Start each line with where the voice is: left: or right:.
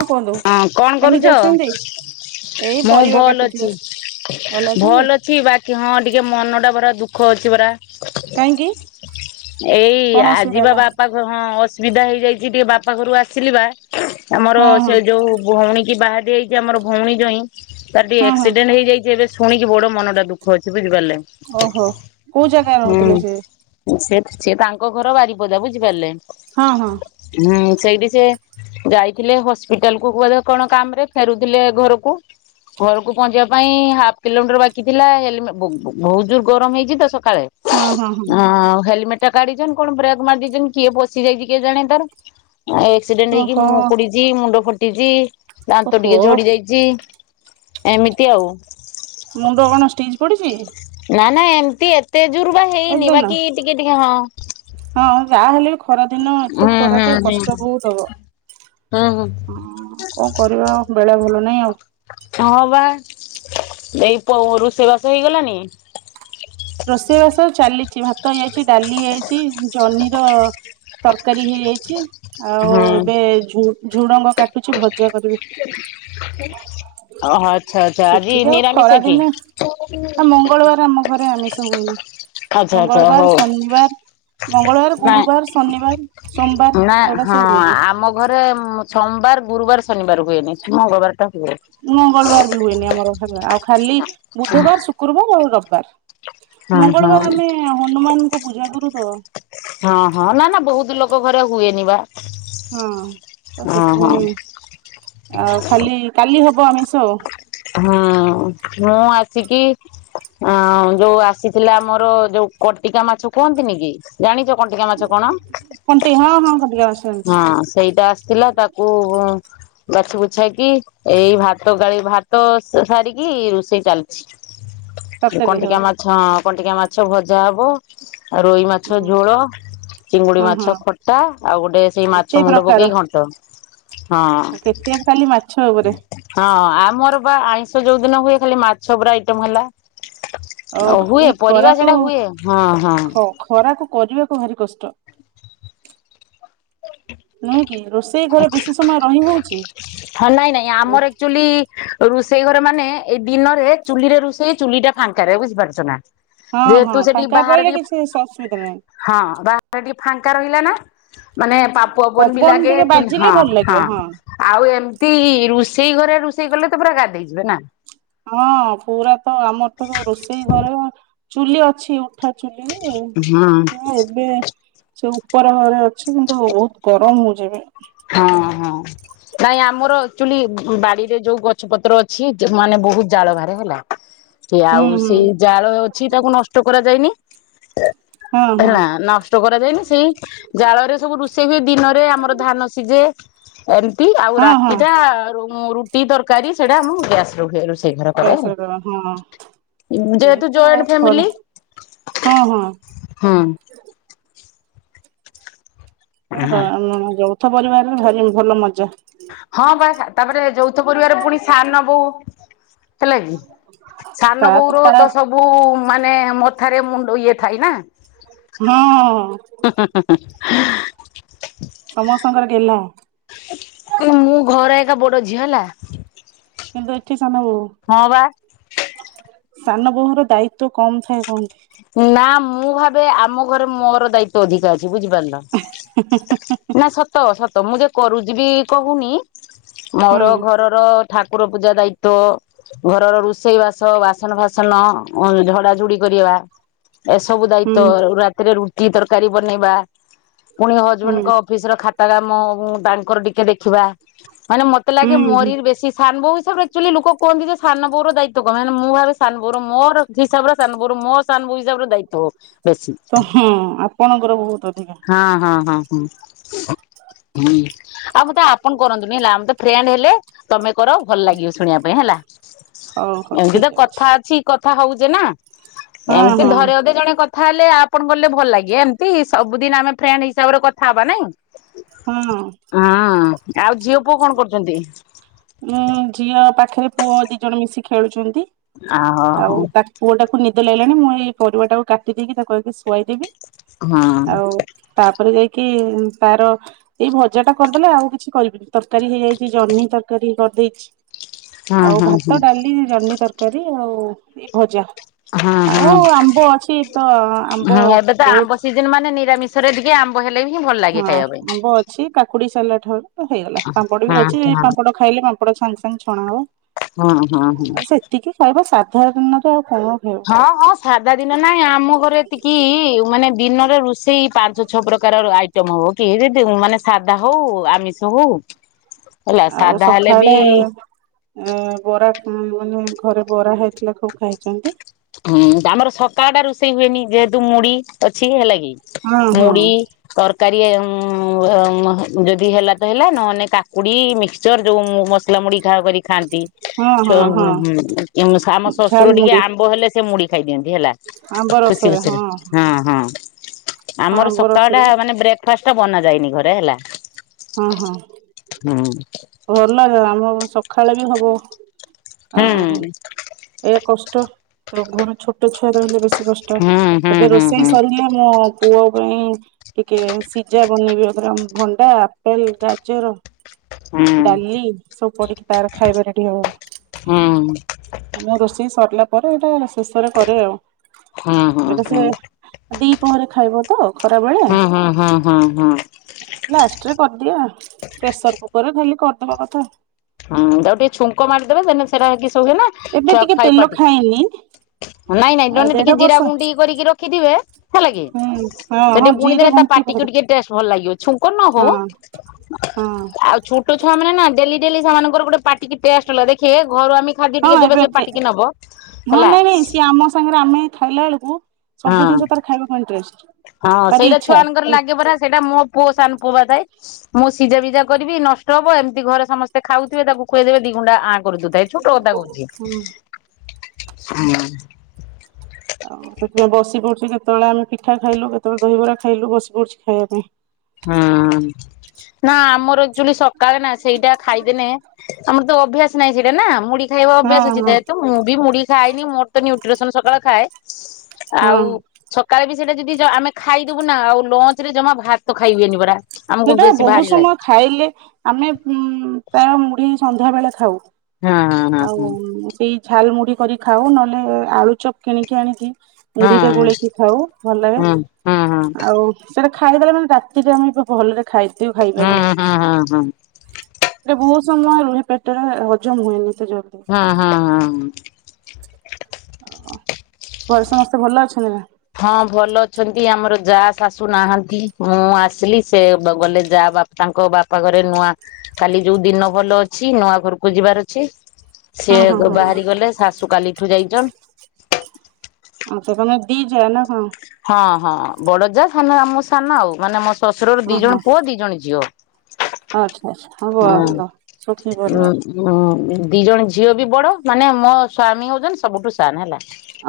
right: ହଁ କୁହନ୍ତୁ
left: ହଁ କଣ
right: କେମିତି
left: କରୁଛ?
right: ଅଛନ୍ତି? ଏଇ
left: ମୁଁ
right: ପରିବା
left: ଭଲ
right: କାଟୁଛି
left: ଅଛି।
right: ବସି
left: ଭଲ ଅଛି ବାକି ହଁ ଟିକେ ମନ ଟା ପରା ଦୁଃଖ ଅଛି ପରା।
right: କାହିଁକି?
left: ଏଇ
right: କଣ ଅସୁବିଧା
left: ଆଜିିବା
right: ହେଲା?
left: ବାପା ଘ ହଁ ଅସୁବିଧା ହେଇଯାଇଛି ଟିକେ ବାପା ଘରୁ ଆସିଲି ବା। ଆମର
right: ହଁ ହଁ
left: ସେ ଯୋଉ ଭଉଣୀ କି ବାହାଦି ହେଇଛି ଆମର ଭଉଣୀ ଜଇଁ ତାର ଟିକେ
right: ହଁ ହଁ
left: ଆକ୍ସିଡେଣ୍ଟ ହେଇଯାଇଛି ଏବେ ଶୁଣିକି ବଡ ମନଟା ଦୁଖ ଅଛି ବୁଝିପାରିଲେ।
right: ଓହୋ କୋଉ ଜାଗା ରହୁଥିଲେ ସେ।
left: ହୁଁ ସେ ସେ ତାଙ୍କ ଘର ବାରିପଦା ବୁଝିପାରିଲେ।
right: ହଁ ହଁ।
left: ହଁ ସେଇଠୀ ସେ ଯାଇଥିଲେ ହସ୍ପିଟାଲ କୁ ବଧେ କଣ କାମ ରେ ଫେରୁଥିଲେ ଘରକୁ ଘରକୁ ପହଞ୍ଚିବା ପାଇଁ ହାଫ କିଲୋମିଟର ବାକି ଥିଲା ହେଲମେ ବ ବ ବହୁତ ଜୋର ଗରମ ହେଇଛି ତ ସକାଳେ
right: ହଁ ହଁ
left: ହଁ। ହେଲମେଟ ଟା କାଢିଛନ୍ତି କଣ ବ୍ରେକ୍ ମାରି ଦେଇଛନ୍ତି କିଏ ବସି ଯାଇଛି କିଏ ଜାଣ ତାର ଆ ଏଇ ଆକ୍ସିଡେଣ୍ଟ ହେଇକି
right: ଓହୋ
left: ମୁଁକୁଡିଛି ମୁଣ୍ଡ ଫଟିଛି ଦାନ୍ତ ଟିକେ
right: ଓହୋ
left: ଝଡି ଯାଇ ଚି ଏମିତି ଆଉ।
right: ମୁଣ୍ଡ କଣ ଷ୍ଟିଜ୍ ପଡ଼ିଛି?
left: ନା ନା ଏମିତି ଏତେ ଜୋରୁ ବା ହେଇନି
right: ଏଦିନ
left: ବାକି ଟିକେ ଟିକେ ହଁ।
right: ହଁ ଯାହାହେଲେ ବି ଖରା ଦିନ
left: ହୁଁ
right: ଏତେ ଖରାକୁ କଷ୍ଟ ବହୁତ ହବ।
left: ହଁ ହଁ।
right: ହଁ କଣ କରିବା ବେଳା ଭଲ ନାହିଁ ଆଉ।
left: ହଁ ବା ଏଇ ପ ରୋଷେଇ ବାସ ହେଇଗଲାଣି।
right: ରୋଷେଇବାସ ଚାଲିଛି ଭାତ ହେଇଛି ଡାଲି ହେଇଛି ଜହ୍ନିର ତରକାରୀ ହେଇଯାଇଛି ଆଉ
left: ହୁଁ
right: ଏବେ ଝୁ ଝୁଡଙ୍ଗ କାଟି କିଛି ଭଜା କରିବି।
left: [inaudible] ଓ ହ ଆଚ୍ଛା ଆଚ୍ଛା ଆଜି
right: ସେତିକି ଆଉ ଖରା
left: ନିରାମିଷ କି?
right: ଦିନେ ଆଉ ମଙ୍ଗଳବାର ଆମ ଘରେ ଆମିଷ ହୁଏନି
left: ଆଚ୍ଛା ଆଚ୍ଛା
right: ମଙ୍ଗଳବାର
left: ହଉ
right: ଶନିବାର ମଙ୍ଗଳବାର
left: ନାଇଁ
right: ଗୁରୁବାର ଶନିବାର ସୋମବାର
left: ନା
right: ଏଗୁଡା
left: ହଁ
right: ସବୁ ହୁଏନି।
left: ଆମ ଘରେ ମ ସୋମବାର ଗୁରୁବାର ଶନିବାର ହୁଏନି ମଙ୍ଗଳବାର ଟା ହୁଏ।
right: ମଙ୍ଗଳବାର ବି ହୁଏନି ଆମର [inaudible] ଆଉ ଖାଲି ବୁଧବାର ଶୁକ୍ରବାର ଆଉ ରବିବାର।
left: ହଁ ହଁ।
right: ମଙ୍ଗଳବାର ଆମେ ହନୁମାନଙ୍କ ପୂଜା କରୁ ତ।
left: ହଁ ହଁ ନା ନା ବହୁତ ଲୋକ ଘରେ ହୁଏନି ବା।
right: ହଁ ତ
left: ଓହୋ।
right: ସେଥିପାଇଁ ଆଉ ଖାଲି କାଲି ହବ ଆମିଷ।
left: ହଁ ମୁଁ ଆସିକି ହଁ ଯୋଉ ଆସି ଥିଲା ଆମର ଯୋଉ କଟିକା ମାଛ କୁହନ୍ତିନି କି ଜାଣିଛ କଟିକା ମାଛ କଣ
right: କଣ୍ଟି ହଁ ହଁ କଣ୍ଟିଆ ମାଛ ଅଛି
left: ହଁ ସେଇଟା ଆସିଥିଲା ତା କୁ ବାଛି ବୁଛାକି ଏଇ ଭାତ ଗାଳି ଭାତ ତ ସ ସାରିକି ରୋଷେଇ ଚାଲିଛି ଏ
right: ତରକାରୀ ହବ
left: କଣ୍ଟିକା ମା ହଁ କଣ୍ଟିକିୟ ମାଛ ଭଜା ହବ ଆ ରୋହି ମାଛ
right: ହଁ
left: ଝୋଳ। ଚିଙ୍ଗୁଡି
right: ହଁ ହଁ
left: ମାଛ ଖଟା ଆଉ ଗୋଟେ ସେଇ
right: କେତେ
left: ମାଛ ମୁଣ୍ଡ ପକେଇି ଘଣ୍ଟ। ହଁ।
right: ଉ କେତେ ଖାଲି ମାଛ ଉପରେ।
left: ହଁ ଆମର ବା ଆଇଁଷ ଯୋଉ ଦିନ ହୁଏ ଖାଲି ମାଛ ଉପରେ ଆଇଟମ ହେଲା। ଅ
right: ଓଃ ଏଇ
left: ହୁଏ ପରିବା
right: ଖରାକୁ
left: ସେଟା ହୁଏ ହଁ ହଁ।
right: ଖ ଖରାକୁ କରିବାକୁ ଭାରି କଷ୍ଟ। ନୁହେଁ କି ରୋଷେଇ ଘରେ ବେଶୀ ସମୟ ରହି ହଉଛି?
left: ହଁ ନାଇଁ ନାଇଁ
right: ହଁ
left: ଆମର ଏକ୍ଚୁଆଲି ରୋଷେଇ ଘର ମାନେ ଏଇ ଦିନରେ ଚୁଲିରେ ରୋଷେଇ ଚୁଲି ଟା ଫାଙ୍କାରେ ବୁଝିପାରୁଛ ନା।
right: ହଁ ହଁ
left: ଯେହେତୁ ସେଠି
right: ଟାଙ୍କା
left: ବାହାରେ
right: ରହିଲେ
left: ଟିକେ
right: କିଛି ସ ଅସୁବିଧା ନାହିଁ।
left: ହଁ ବାହାର ଟା ଟିକେ ଫାଙ୍କା ରହିଲା ନା। ମାନେ ପାପ ପୁନବିି
right: ପବନ
left: ଲାଗେ
right: ଟିକେ
left: ହଁ
right: ବାଜିଲେ ଭଲ
left: ହଁ।
right: ଲାଗିବ
left: ଆଉ ଏମିତି ରୋଷେଇ ଘରେ ରୋଷେଇ କଲେ ତ ପୁରା ଗାଧେଇ ଯିବେ ନା।
right: ହଁ ପୁରା ତ ଆମର ତ ରୋଷେଇ ଘରେ ଚୁଲି ଅଛି। ଉଠା ଚୁଲିରେ
left: ହୁଁ
right: ହଁ ଏବେ। ସେ ଉପର ଘରେ ଅଛି କିନ୍ତୁ ବହୁତ ଗରମ ହଉଛିି ଏବେ।
left: ହଁ ହଁ। ନାଇଁ ଆମର ଆକଚୁଲି ବାଡିରେ ଯୋଉ ଗଛ ପତ୍ର ଅଛି ମାନେ ବହୁତ ଜାଳ ବାହାରେ ହେଲା। ସେ
right: ହୁଁ
left: ଆଉ
right: ହୁଁ
left: ସେଇ ଜାଳ ଅଛି ତାକୁ ନଷ୍ଟ କରାଯାଇଏନି
right: ହଁ ହଁ
left: ନା ନଷ୍ ଟ କରାଯାଏନି ସେଇ ଜାଳ ରେ ସବୁ ରୋଷେଇ ହୁଏ ଦିନରେ ଆମର ଧାନ ସିଝେ। ଏମିତି ଆଉ
right: ହଁ ହଁ
left: ରାତି ଟା ରୁ ରୁଟି ତରକାରୀ ସେଟା ଆମ ଗ୍ୟାସ ରେ ହୁଏ। ରୋଷ ସେ ଘର କରେ
right: ଗ୍ୟାସରେ ଦବା ହଁ ଏ
left: ଯେହେତୁ
right: ତ
left: ଜଏଣ୍ଟ
right: ଖରା
left: ଫ୳୲ମିଲି।
right: ହଁ ହଁ।
left: ହୁଁ।
right: ହଁ ତ ଆମ ଯୌଥ ପରିବାରରେ ଭାରି ଭଲ ମଜା।
left: ହଁ ବା ତାପରେ ଯୌଥ ପରିବାର ପୁଣି ସାନ ବୋଉ। ହେଲା କି ସାନ
right: ତାପରେ
left: ବୋଉର
right: ତା
left: ତ ସବୁ ଓ ମାନେ ମଥାରେ ମୁଣ୍ଡ ଇଏ ଥାଇ ନା।
right: ହଁ।
left: ହୁଁ ହୁଁ।
right: ସମସ୍ତଙ୍କର ଗେଲ୍ହା।
left: କୁ ମୁଁ ଘର ଏକା ବଡ ଝିଅ ହେଲା।
right: କିନ୍ତୁ ଏଠି ସେନ ବୋହୂ।
left: ହଁ ବା।
right: ସାନ ବୋହୂର ଦାୟିତ୍ଵ କମ ଥାଏ କହନ୍ତି।
left: ନା ମୁଁ ଭାବେ ଆମ ଘରେ ମୋର ଦାୟିତ୍ଵ ଅଧିକା ଅଛି ବୁଝିପାରିଲ।
right: ହିଁ ହିଁ ହିଁ
left: ନା ସତ ସତ ମୁଁ ଯେ କରୁଚି ବି କହୁନି
right: ହୁଁ
left: ମୋର ଘର ଘର ଠାକୁର ପୂଜା ଦାୟିତ୍ଵ। ଘରର ରୋଷେଇ ବାସ ବାସନ ଫାସନ ଝଡା ଝୁଡି କରିବା। ଏସବୁ
right: ହୁଁ
left: ଦାୟିତ୍ଵ ରାତିରେ ରୁଟି ତରକାରୀ ବନେଇବା ପୁଣି
right: ହୁଁ
left: ହଜବେଣ୍ଡଙ୍କ ଅଫିସ ର ଖାତା କାମ ତାଙ୍କର ଟିକେ ଦେଖିବା। ମାନେ ମତେ
right: ହୁଁ
left: ଲାଗେ
right: ହୁଁ
left: ମୋରି ବେଶୀ ସାନ ବୋହୂ ହିସାବରେ ଲୋକ କୁହନ୍ତି ଯେ ସାନ ବୋର ଦାୟିତ୍ୱ କମ୍ ମାନେ ମୁଁ ଭାବେ ସାନବୋହୂ ମୋର ହିସାବରେ ସାନବୋହୂ ମୋ ସାନ ବୋହୂ ହିସାବରେ ଦାୟି ତ ବେଶି
right: ତ ହଁ ଆପଣଙ୍କର ବହୁତ ଅଧିକା
left: ହଁ ହଁ ହଁ ହଁ। ହୁଁ ଆଉ ମତେ ଆପଣ କରନ୍ତୁନି ହେଲା ଆମେ ତ ଫ୍ରେଣ୍ଡ ହେଲେ ତମେ କର ଭଲ ଲାଗିବ ଶୁଣିବା ପାଇଁ ହେଲା
right: ହଉ ହଉ
left: ଏମତି ତ
right: ଠିକ
left: କଥା ଅଛି। କଥା ହଉଚେ ନା
right: ହଁ
left: ଏମିତି ଧରେ
right: ହଁ
left: ଅଧେ ଜଣେ କ କଥା ହେଲେ ଆପଣ ଗଲେ ଭଲ ଲାଗିବ ଏମିତି ସବୁଦିନ ଆମେ ଫ୍ରେଣ୍ଡ ହିସାବରେ କଥା ହବା ନାଇଁ।
right: ହଁ।
left: ହଁ ଆଉ ଝିଅ ପୁଅ କଣ କରୁଛନ୍ତି।
right: ଉଁ ଝିଅ ପାଖରେ ପୁଅ ଦି ଜଣ ମିଶି ଖେଳୁଚନ୍ତି।
left: ଆ
right: ଆଉ
left: ହଁ
right: ତା ପୁଅଟାକୁ ନିଦ ଲାଗିଲାଣି ମୁଁ ଏଇ ପରିବା ଟାକୁ କାଟିଦେଇକି ତାକୁ ଆଗେ ଶୁଆଇଦେବି
left: ହଁ ହଁ
right: ଆଉ ତାପରେ ଯାଇକି ତାର ଏଇ ଭଜା ଟା କରିଦେଲେ ଆଉ କିଛି କରିବିନି ତରକାରୀ ହେଇଯାଇ ଛି ଜହ୍ନି ତରକାରୀ କରିଦେଇଛି ଆଉ
left: ହଁ
right: ଭାତ
left: ହଁ
right: ଡାଲି ଜହ୍ନି ତର କାରୀ ଆଉ ଭଜା।
left: ହଁ ହଁ
right: ଆଉ ଆମ୍ବ ଅଛି ତ ଆମ୍ବ
left: ହଁ ଏବେ ତ
right: ବହୁତ
left: [unintelligible] ମାନେ ନିରାମିଷ
right: ହଁ ଆମ୍ବ ଅଛି କାକୁଡି ସାଲଟ ହବ ହେଇଗଲା ପାମ୍ପଡ ବି
left: ହଁ
right: ଅଛି
left: ହଁ
right: ପାମ୍ପଡ ଖାଇଲେ ପାମ୍ପଡ଼ ସାଙ୍ଗେ ସାଙ୍ଗେ ଛଣା ହବ।
left: ହଁ ହଁ ହୁଁ।
right: ଟିକେ ଖାଇବା ସାଧା [unintelligible] ଆଉ କଣ ଖାଇ
left: ହଁ ହଁ ସାଧା ଦିନ ନାଇଁ ଆମ ଘରେ ଏତିକି ମାନେ ଦିନରେ ରୋଷେଇ ପାଞ୍ଚ ଛଅ ପ୍ରକାର ର ଆଇଟମ ହବ କି ଯଦି ମାନେ ସାଧା ହଉ ଆମିଷ ହଉ ହେଲା ସାଧା ହେଲେ ବି
right: ଏ ବରା ମାନେ ଘରେ ବରା ହେଇଥିଲେ ସବୁ ଖାଇଚନ୍ତି।
left: ହୁଁ ଆମର ସକାଳ ଟା ରୋଷେଇ ହୁଏନି ଯେହେତୁ ମୁଡି ଅଛି ହେଲା କି
right: ହଁ ହଁ।
left: ମୁଡି ତରକାରୀ ଉ ଉମ ଉ ଯଦି ହେଲା ତ ହେଲା ନହେଲେ କାକୁଡି ମିକ୍ ଚର ଯୋଉ ମସଲା ମୁଡି ଖା କରିକି ଖାଆନ୍ତି।
right: ହଁ
left: ଛୋ
right: ହଁ ହଁ
left: ଉମ ହଁ ଆମ ଶ୍ୱଶୁର
right: ଝାଲ
left: ଟିକେ
right: ମୁଢି
left: ଆମ୍ବ ହେଲେ ସେ ମୁଢ଼ି ଖାଇଦିଅନ୍ତି ହେଲା। ଖୁସି ଖୁସିରେ ହଁ ହଁ। ଆମର
right: ଆମ୍ବ
left: ସକାଳ ଟା
right: ରସରେ
left: ମାନେ ବ୍ରେକ୍ ଫାଷ୍ଟ ଟା ବନା ଯାଇନି ଘରେ ହେଲା।
right: ହଁ ହଁ।
left: ହୁଁ।
right: ଭଲ ରେ ଆମ ସକାଳେ ବି ହବ
left: ହୁଁ
right: ଆଉ ଏଆ କଷ୍ଟ ତ ଘରୁ ଛୋଟ ଛୁଆ ଟେ ହେଲେ ବେଶୀ କଷ୍ଟ।
left: ହୁଁ ହୁଁ
right: ଏବେ
left: ହୁଁ
right: ରୋଷେଇ
left: ହୁଁ
right: ସରିଲେ ମୋ ପୁଅ ପାଇଁ ଟିକେ ସିଝା ବନେଇବି ପୁରା ଭଣ୍ଡା ଆପେଲ ଗାଜର
left: ହୁଁ ହୁଁ
right: ଡାଲି ସବୁ ପଡିକି ତାର ଖାଇବା ରେଡି
left: ହୁଁ ହୁଁ
right: ହବ। ଆମ ରୋଷେଇ ସରିଲା ପରେ ଏଇଟା ଶେଷରେ କରେ ଆଉ।
left: ହଁ ହଁ ହୁଁ।
right: ଦି ପହରେ ଖାଇବ ତ ଖରାବେେଳେ
left: ହୁଁ ହୁଁ ହୁଁ ହୁଁ
right: ଲାଷ୍ଟରେ କରିଦିଏ ଆ ପ୍ରେସର କୁକରରେ ଖାଲି କରିଦବା କଥା।
left: ହଁ ତାକୁ ଟିକେ ଛୁଙ୍କ ମାରିଦବେ ଦେନେ ସେଟା କିସ ହୁଏ ନା ଛୁଆ ଖାଇ
right: ଲୋ ଖାଇନି।
left: ନାଇଁ ନାଇଁ
right: ଆ
left: ଜଣେ ଟିକେ
right: ଦେଢ
left: ଜିରା
right: ବର୍ଷ
left: ଗୁଡି କରିକି ରଖିଥିବେ ହେଲା କି
right: ହୁଁ ହଁ
left: ସେଠି
right: ହଁ ଜିରା
left: ବୁଣିଦେନେ ତା
right: ଗୁଣ୍ଡ
left: ପାଟି ଟିକେ
right: ପକେଇ
left: ଟିକେ ଟଷ୍ଟ ଭଲ ଲାଗିବ ଛୁଙ୍କ ନ
right: ହଁ
left: ହଉ
right: ହଁ
left: ଆଉ ଛୋଟ ଛୁଆମାନେ ନା ଡେଲି ଡେଲି ସେମାନଙ୍କର ଗୋଟେ ପାଟିିକି ଟେଷ୍ଟଲା ଦେଖେ ଘରୁ ଆମେ ଖାଦ୍ୟ
right: ହଁ
left: ଟିକେ ଦେବେ
right: ଏବେ
left: ସେ
right: ଏତେ
left: ପାଟିକି ନବ
right: ହଁ
left: ହେଲା
right: ନାଇଁ ନାଇଁ ସିଏ ଆମ ସାଙ୍ଗରେ ଆମେ ଖାଇଲା ବେଳକୁ ସବୁ
left: ହଁ
right: ଜିନିଷ ତାର ଖାଇବାକୁ ଇଣ୍ଟରେଷ୍ଟ।
left: ହଁ
right: ଭାରି
left: ସେଇଟା
right: ଇଚ୍ଛା
left: ଛୁଆମାନଙ୍କର
right: ହୁଁ
left: ଲାଗେ ପରା ସେଇଟା ମୋ ପୁଅ ସାନ ପୁଅ ବା ଥାଏ। ମୁଁ ସିଝାବିଜା କରିବି ନଷ୍ଟ ହବ। ଏମିତି ଘରେ ସମସ୍ତେ ଖାଉଥିବେ ତାକୁ ଖୁଆଇଦେବେ ଦି ଗୁଣ୍ଡା ଆଣ୍ କରିଦଉଥାଏ ଛୋଟ କଥା କହୁଚି ହୁଁ।
right: ଆଉ ସେଥିପାଇଁ ବସି ପଡୁଚି କେତେବେଳେ ଆମେ ପିଠା ଖାଇଲୁ କେତେବେଳେ ଦହିବରା ଖାଇଲୁ ବସି ପଡୁଚି ଖାଇବା ପାଇଁ।
left: ହଁ ନା ଆମର ଏକ ଚୁଲି ସକାଳେ ନା ସେଇଟା ଖାଇଦେନ ଆମର ତ ଅଭ୍ୟାସ ନାହିଁ ସେଇଟା ନା ମୁଡି ଖାଇବା ଅଭ୍ୟାସ ଅଛି
right: ହଁ ହଁ
left: ଯେହେତୁ ମୁଁ ବି ମୁଡି ଖାଏନି ମୋର ତ ନ୍ୟୁଟ୍ରିସନ ସକାଳେ ଖାଏ। ଆଉ
right: ହଁ
left: ସକାଳେ ବି ସେଇଟା ଯଦି ଆମେ ଖାଇଦବୁ ନା ଆଉ ଲଞ୍ଚ ରେ ଜମା ଭାତ ଖାଇ ହୁଏନି ପରା। ଆମକୁ
right: ସେଇଟା
left: ବେଶୀ
right: ବହୁତ
left: ଭାରି ଲାଗେ
right: ସମୟ ଖାଇଲେ ଆମେ ଉ ପ୍ରାୟ ମୁଢି ସନ୍ଧ୍ୟା ବେଳେ ଖାଉ।
left: ହଁ ହଁ
right: ଆଉ ସେଇ ଝାଲ ମୁଢି କରି ଖାଉ ନହେଲେ ଆଳୁ ଚପ କିଣିକି ଆଣିକି
left: ହଁ
right: ମୁଢିରେ ଗୋଳେଇକି ଖାଉ ଭଲ ଲାଗେ।
left: ହଁ ହଁ
right: ଆଉ ସେଇଟା ଖାଇଦେଲେ ମାନେ ରାତିରେ ଆମେ ଏବେ ଭଲରେ ଖାଦ୍ୟ ଖାଇପାରୁନି।
left: ହଁ ହଁ ହଁ ହଁ ହଁ ହଁ ହଁ
right: ଏ ବହୁତ ସମୟ ରୁହେ ପେଟରେ ହଜମ ହୁଏନି ଏତେ ଜ
left: ହଁ, ହଁ, ହଁ।
right: ଓହ ଘରେ ସମସ୍ତେ ଭଲ ଅଛନ୍ତି ନା?
left: ହଁ ଭଲ ଅଛନ୍ତି ଆମର ଯା, ଶାଶୁ ନାହାନ୍ତି ମୁଁ ଆସିଲି ସେ ଗଲେ ଯା ବାପା ତାଙ୍କ ବାପା ଘରେ ନୂଆ କାଲି ଯୋଉ ଦିନ ଭଲ ଅଛି। ନୂଆ ଘରକୁ ଯିବାର ଅଛି।
right: ହଁ
left: ସିଏ
right: ହଁ ହଁ
left: ବାହାରି ଗଲେ ଶାଶୁ କାଲିଠୁ ଯାଇଛନ୍।
right: ଆଚ୍ଛା ତମେ ଦି ଜା ନା କଣ?
left: ହଁ ହଁ ବଡଜା ସାନ ଆମ ସାନ ଆଉ ମାନେ ମୋ ଶ୍ୱଶୁରର
right: ହଁ
left: ଦି
right: ହଁ
left: ଜଣ ପୁଅ, ଦି ଜଣ ଝିଅ।
right: ଆଚ୍ଛା ଆଚ୍ଛା ହ ଭଲ ଶୁଖି ପରିବାର।
left: ହୁଁ ଦି ଜଣ ଝିଅ ବି ବଡ ମାନେ ମୋ ସ୍ଵାମୀ ହଉଛନ୍ତି ସବୁଠୁ ସାନ ହେଲା।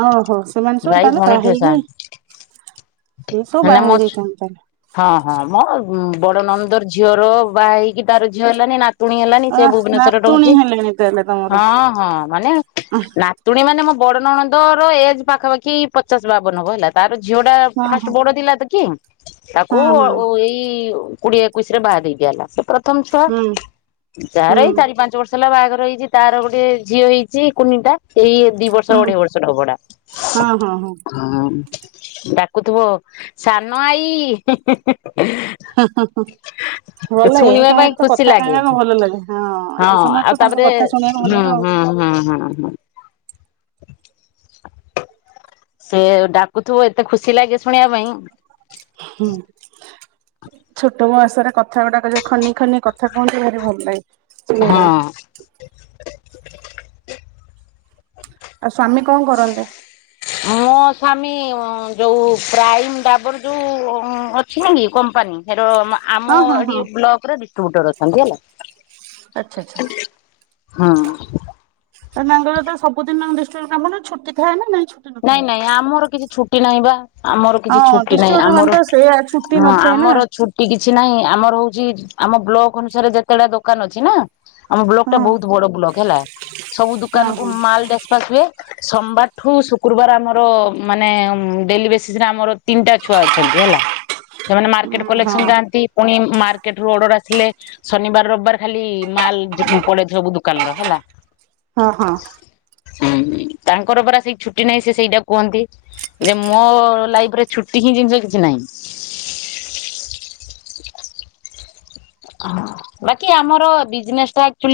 right: ଓହୋ ସେମାନେ ସବୁ
left: ଭାଇ
right: ତାହେଲେ ବାହା
left: ଭଉଣୀଠୁ ସାନ
right: ହେଇକି ସବୁ
left: ମାନେ
right: ବାହା
left: ମୋ
right: ହେଇଯାଇଛନ୍ତି ତାହେଲେ।
left: ହଁ ହଁ ମୋ ବଡ ନଣନ୍ଦର ଝିଅର ବାହା ହେଇକି ତାର ଝିଅ ହେଲାନି ନାତ୍ ନାତୁଣୀ ହେଲାନି
right: ଅ
left: ସେ ଭୁବନେଶ୍ଵରରେ
right: ନାତୁଣୀ
left: ରହୁଛି।
right: ହେଲେଣି ତାହେଲେ ତମର
left: ହଁ ହଁ ମାନେ
right: ହଁ
left: ନାତୁଣି ମାନେ ମୋ ବଡ ନଣନ୍ଦର ଏଜ ପାଖାପାଖି ପଚାଶ, ବାବନ ହବ ହେଲା। ତାର ଝିଅଟା
right: ହଁ
left: ଫାଷ୍ଟ ବଡ ଥିଲା ତ କି? ତାକୁ
right: ହଁ ହଁ
left: ଏଇ କୋଡିଏ, ଏକୋଇଶିରେ ବାହା ଦେଇଦିଆହେଲା। ପ୍ରଥମ ଛୁଆ
right: ହୁଁ
left: ଯାହାର
right: ହୁଁ
left: ଏଇ ଚାରି ପାଞ୍ଚ ବର୍ଷ। ମସଲା ବାହାଘର ହେଇଛି ତାର ଗୋଟେ ଝିଅ ହେଇଛି କୁନିଟା। ଏଇ ଦି ବର୍ଷ,
right: ହୁଁ
left: ଅଢେଇ ବର୍ଷର ଅଭଡା।
right: ହଁ ହଁ ହଁ
left: ହଁ ଡାକୁଥିବ ସାନ ଆଇ।
right: ହଁ, ହଁ, ହଁ। ଭଲ ଏଇ
left: ଶୁଣିବା ପାଇଁ
right: ସମୟରେ ତ
left: ଖୁସି
right: କଥା
left: ଲାଗେ
right: କହିବାକୁ ଭଲ ଲାଗେ ହଁ ଏଇ ସମୟ
left: ଆଉ
right: ତ ତାଙ୍କ
left: ତାପରେ
right: କଥା ଶୁଣିବାକୁ ଭଲ
left: ହୁଁ,
right: ଲାଗେ ଆଉ
left: ହୁଁ, ହଁ, ହଁ, ହଁ। ସେ ଡାକୁଥିବ ଏତେ ଖୁସି ଲାଗେ ଶୁଣିବା ପାଇଁ।
right: ହୁଁ ଛୋଟ ବୟାସରେ କଥା ଗୁଡାକ ଯୋଉ ଖନେଇ ଖନେଇ କଥା କୁହନ୍ତୁ ଭାରି ଭଲ ଲାଗେ
left: ହଁ।
right: ଶୁଣିଆପାଇଁ। ଆଉ ସ୍ଵାମୀ କଣ କରନ୍ତି?
left: ମୋ ସ୍ଵାମୀ ଯୋଉ ପ୍ରାଇମ ଡାବର ଯୋଉ ଅଛି ନା କି କମ୍ପାନୀ।
right: ହଁ ହଁ
left: ଆମରି
right: ହଁ
left: ବ୍ଲକରେ ଡିଷ୍ଟ୍ରିବ୍ୟୁଟର ଅଛନ୍ତି ହେଲା।
right: ଆଚ୍ଛା ଆଚ୍ଛା
left: ହଁ।
right: ନା ତାଙ୍କର ତ ସବୁଦିନ ଡିଷ୍ଟିବୁତାର କାମ ଛୁଟି ଥାଏ ନା ନାଇଁ?
left: ନାଇଁ
right: ନଥାଏ
left: ନାଇଁ ଆମର କିଛି ଛୁଟି ନାହିଁ ବା। ଆମର କିଛି
right: ହଁ
left: ଛୁଟି ନାହିଁ।
right: ଡିଷ୍ଟ୍ରିବ୍ୟୁଟର
left: ଆମର
right: ମାନଙ୍କର ସେଇଆ ଛୁଟି ନଥାଏ ନା
left: ଆମର ଛୁ କିଛି ନାହିଁ ଆମର ହଉଛି ଆମ ବ୍ଲକ ଅନୁସାରେ ଯେତେଟା ଦୋକାନ ଅଛି ନା ଆମ ବ୍ଲକଟା
right: ହଁ
left: ବହୁତ ବଡ ବ୍ଲକ ହେଲା ସବୁ
right: ହଁ
left: ଦୁକାନକୁ
right: ହଁ
left: ମାଲଟା ଆସିବେ ସୋମବାରଠୁ ଶୁକ୍ରବାର ଗୁରୁବାର ଆମର ମାନେ ଡେଲି ବେସିସରେ ଆମର ତିନିଟା ଛୁଆ ଅଛନ୍ତି ହେଲା। ସେମାନେ ମାର୍କେଟ
right: ହଁ
left: କଲେକ୍ସନ ଯାଆନ୍ତି ପୁଣି ମାର୍କେଟରୁୁ ଅର୍ଡର ଆସିଲେ ଶନିବାର, ରବିବାର ଖାଲି ମାଲ ପଡେ ଦୋକାନ ର ହେଲା।
right: ହଁ, ହଁ।
left: ହ ତାଙ୍କର ପରା ସେଇ ଛୁ ଛୁଟି ନାହିଁ ସେ ସେଇଟା କୁହନ୍ତି ଯେ ମୋ ଲାଇଫରେ ଛୁଟି ହିଁ ଜିନିଷ କିଛି ନାହିଁ। ବାକି ଆମର ବିଜନେସଟା ଆକ୍ଚୁଲି